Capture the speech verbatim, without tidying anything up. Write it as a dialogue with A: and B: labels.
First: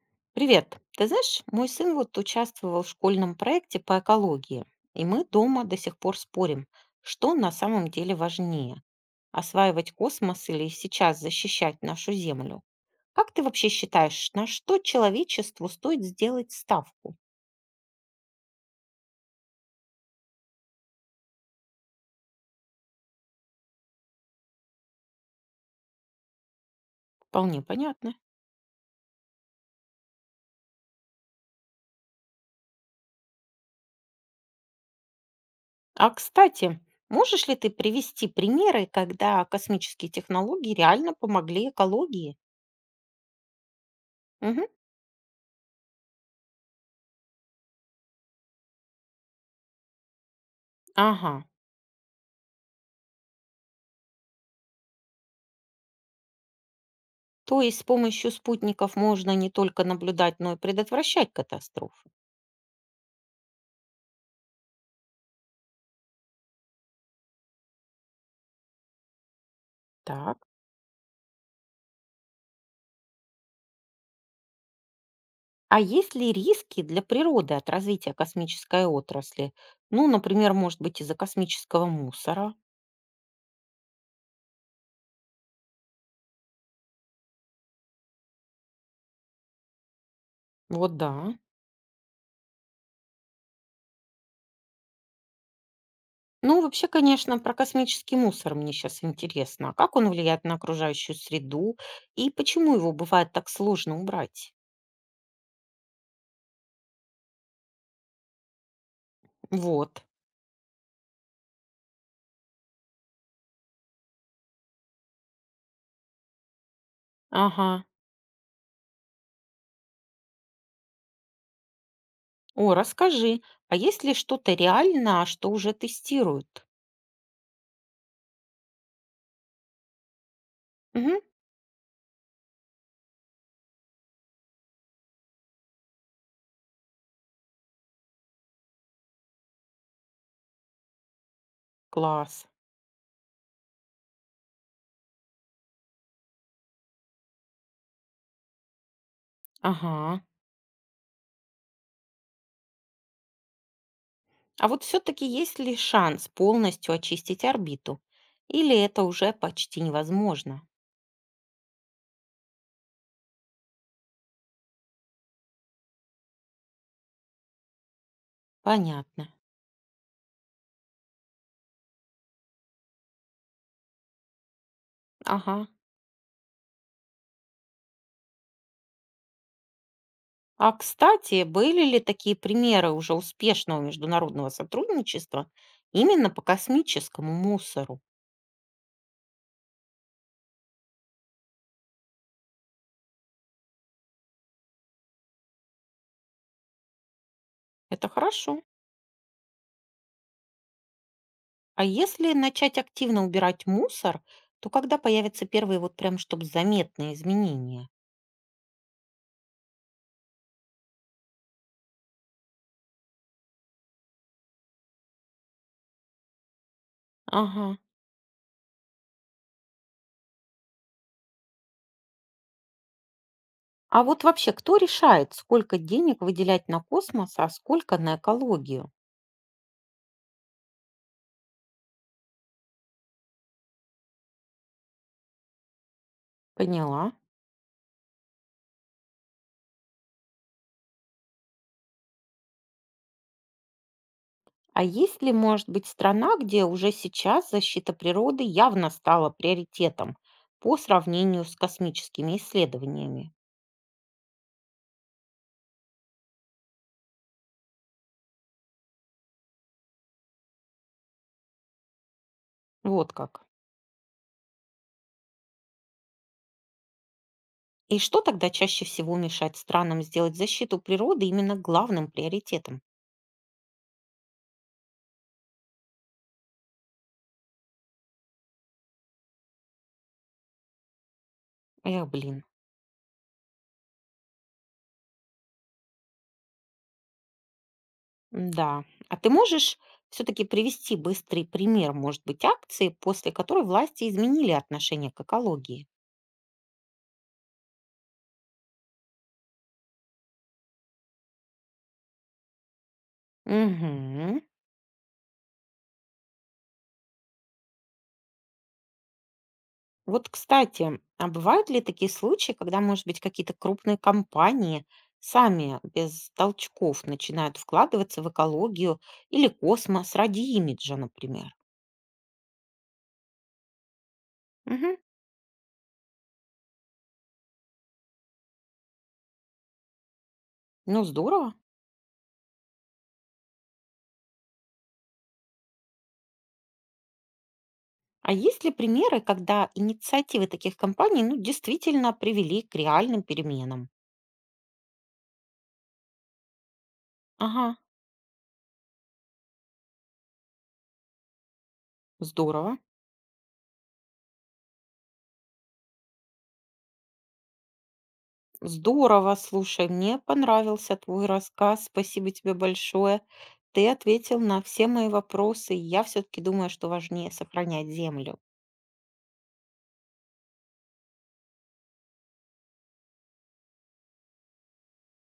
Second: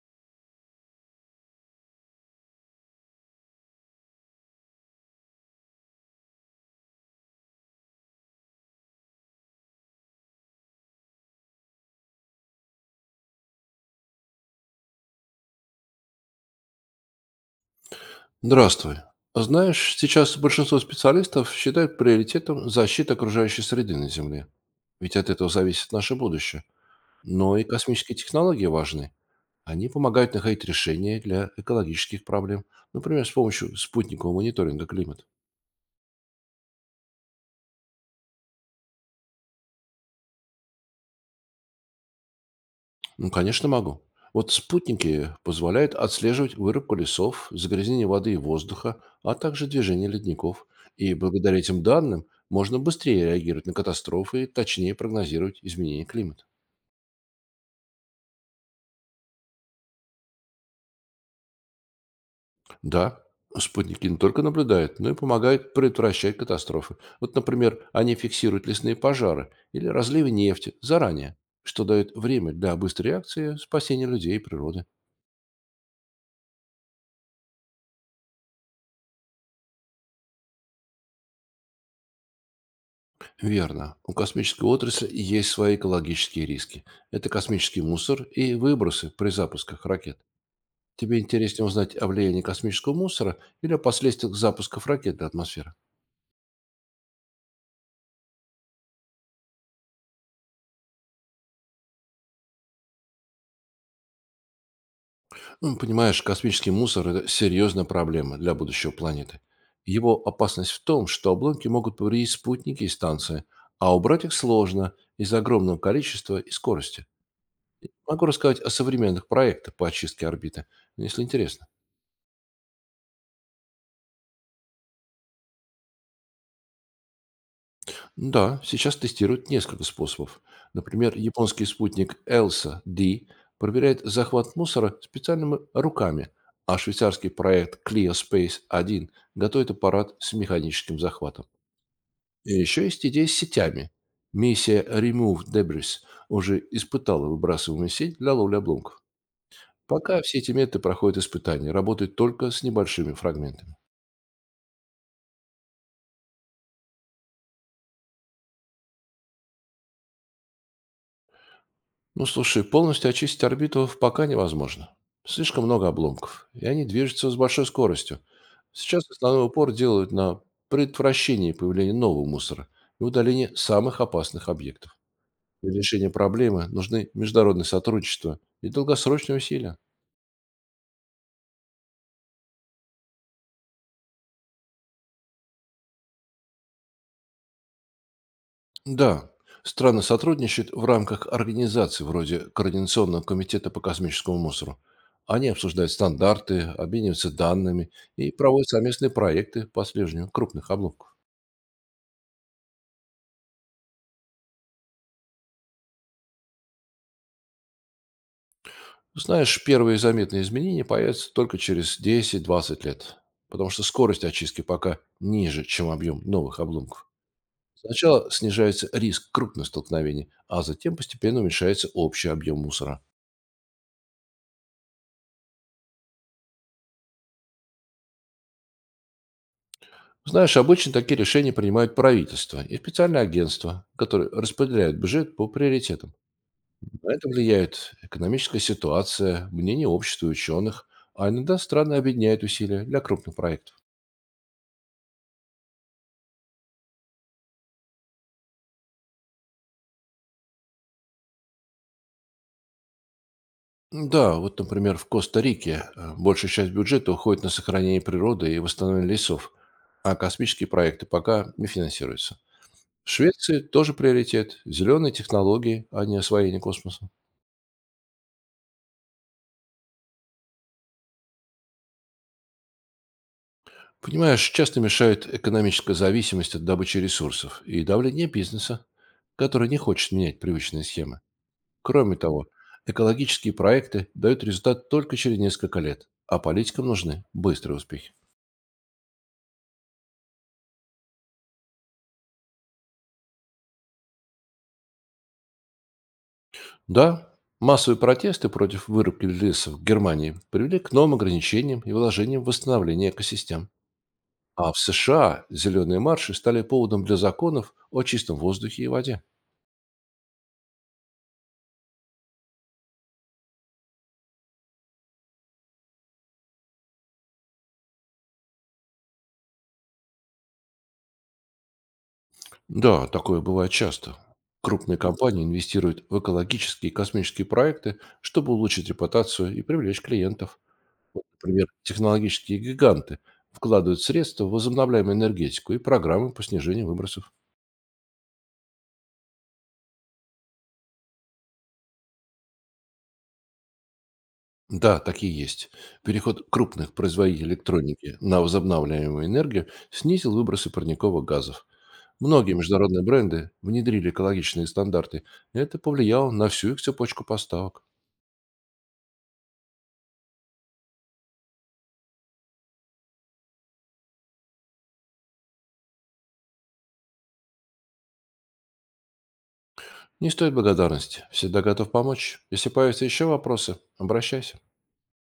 A: Привет. Ты знаешь, мой сын вот участвовал в школьном проекте по экологии, и мы дома до сих пор спорим, что на самом деле важнее – осваивать космос или сейчас защищать нашу Землю. Как ты вообще считаешь, на что человечеству стоит сделать ставку?
B: Здравствуй. Знаешь, сейчас большинство специалистов считают приоритетом защиту окружающей среды на Земле. Ведь от этого зависит наше будущее. Но
A: Вполне
B: и
A: понятно.
B: космические технологии важны. Они помогают находить решения для экологических проблем, например, с помощью спутникового мониторинга климата.
A: А, кстати, можешь ли ты привести примеры, когда космические технологии реально помогли экологии?
B: Ну, конечно, могу. Вот
A: Мгм.
B: спутники позволяют отслеживать вырубку лесов, загрязнение воды и воздуха, а также движение ледников. И
A: Ага.
B: благодаря этим данным можно быстрее реагировать на катастрофы и точнее прогнозировать изменения климата.
A: То есть с помощью спутников можно не только наблюдать, но и предотвращать катастрофы.
B: Да, спутники не только наблюдают, но и помогают предотвращать катастрофы. Вот, например, они фиксируют лесные пожары или разливы
A: Так.
B: нефти заранее, что дает время для быстрой реакции спасения людей и природы.
A: А есть ли риски для природы от развития космической отрасли? Ну, например, может быть, из-за космического мусора.
B: Верно. У космической отрасли есть свои экологические риски. Это космический мусор и выбросы при запусках ракет.
A: Вот
B: Тебе
A: да.
B: интереснее узнать о влиянии космического мусора или о последствиях запусков ракет для атмосферы?
A: Ну, вообще, конечно, про космический мусор мне сейчас интересно. А как он влияет на окружающую среду и почему его бывает так сложно убрать?
B: Ну, понимаешь, космический мусор – это серьезная проблема для будущего планеты.
A: Вот.
B: Его опасность в том, что обломки могут повредить спутники и станции, а убрать их сложно из-за огромного количества и скорости.
A: Ага.
B: Могу рассказать о современных проектах по очистке орбиты, если интересно.
A: О, расскажи, а есть ли что-то реально, что уже тестируют?
B: Да, сейчас тестируют несколько способов. Например,
A: Угу.
B: японский спутник E L S A-D проверяет захват мусора специальными руками, а швейцарский проект Clio Space один готовит аппарат с механическим захватом.
A: Класс.
B: И еще есть идея с сетями. Миссия Remove Debris уже испытала выбрасываемую сеть для ловли обломков. Пока
A: Ага.
B: все эти методы проходят испытания, работают только с небольшими фрагментами.
A: А вот все-таки есть ли шанс полностью очистить орбиту? Или это уже почти невозможно?
B: Ну, слушай, полностью очистить орбиту пока невозможно. Слишком много обломков, и они движутся с большой скоростью. Сейчас
A: Понятно.
B: основной упор делают на предотвращение появления нового мусора и удаление самых опасных объектов.
A: Ага.
B: Для решения проблемы нужны международное сотрудничество и долгосрочные усилия.
A: А, кстати, были ли такие примеры уже успешного международного сотрудничества именно по космическому мусору?
B: Да, страны сотрудничают в рамках организаций вроде Координационного комитета по космическому мусору. Они обсуждают стандарты, обмениваются данными
A: Это
B: и
A: хорошо.
B: проводят совместные проекты по слежению крупных обломков.
A: А если начать активно убирать мусор, то когда появятся первые вот прям чтобы заметные изменения?
B: Знаешь, первые заметные изменения появятся только через десять-двадцать лет, потому что скорость очистки пока ниже, чем объем новых обломков.
A: Ага.
B: Сначала снижается риск крупных столкновений, а затем постепенно уменьшается общий объем мусора.
A: А вот вообще, кто решает, сколько денег выделять на космос, а сколько на экологию?
B: Знаешь, обычно такие решения принимают правительство и специальные агентства, которые распределяют бюджет по приоритетам.
A: Поняла.
B: На это влияет экономическая ситуация, мнение общества и ученых, а иногда страны объединяют усилия для крупных проектов.
A: А есть ли, может быть, страна, где уже сейчас защита природы явно стала приоритетом по сравнению с космическими исследованиями?
B: Да, вот, например, в Коста-Рике э, большая часть бюджета уходит на сохранение природы и восстановление лесов, а космические проекты пока не финансируются. В
A: Вот как.
B: Швеции тоже приоритет – зеленые технологии, а не освоение космоса.
A: И что тогда чаще всего мешает странам сделать защиту природы именно главным приоритетом?
B: Понимаешь, часто мешает экономическая зависимость от добычи ресурсов и давление бизнеса, который не хочет менять привычные схемы.
A: Эх,
B: Кроме
A: блин,
B: того, экологические проекты дают результат только через несколько лет, а политикам нужны быстрые успехи.
A: да. А ты можешь все-таки привести быстрый пример, может быть, акции, после которой власти изменили отношение к экологии?
B: Да, массовые протесты против вырубки лесов в Германии привели к новым ограничениям и вложениям в восстановление экосистем.
A: Угу.
B: А в С Ш А зеленые марши стали поводом для законов о чистом воздухе и воде.
A: Вот, кстати, а бывают ли такие случаи, когда, может быть, какие-то крупные компании сами без толчков начинают вкладываться в экологию или космос ради имиджа, например?
B: Да, такое бывает часто.
A: Мгм.
B: Крупные компании инвестируют в экологические и космические проекты, чтобы улучшить репутацию и привлечь клиентов.
A: Ну, здорово.
B: Например, технологические гиганты вкладывают средства в возобновляемую энергетику и программы по снижению выбросов.
A: А есть ли примеры, когда инициативы таких компаний, ну, действительно привели к реальным переменам?
B: Да, такие есть. Переход крупных производителей
A: Ага,
B: электроники на возобновляемую энергию снизил выбросы парниковых газов. Многие
A: здорово.
B: международные бренды внедрили экологичные стандарты. Это повлияло на всю их цепочку поставок.
A: Здорово, слушай, мне понравился твой рассказ. Спасибо тебе большое. Ты ответил на все мои вопросы. И я все-таки думаю, что важнее сохранять землю.
B: Не стоит благодарности. Всегда готов помочь. Если появятся еще вопросы, обращайся.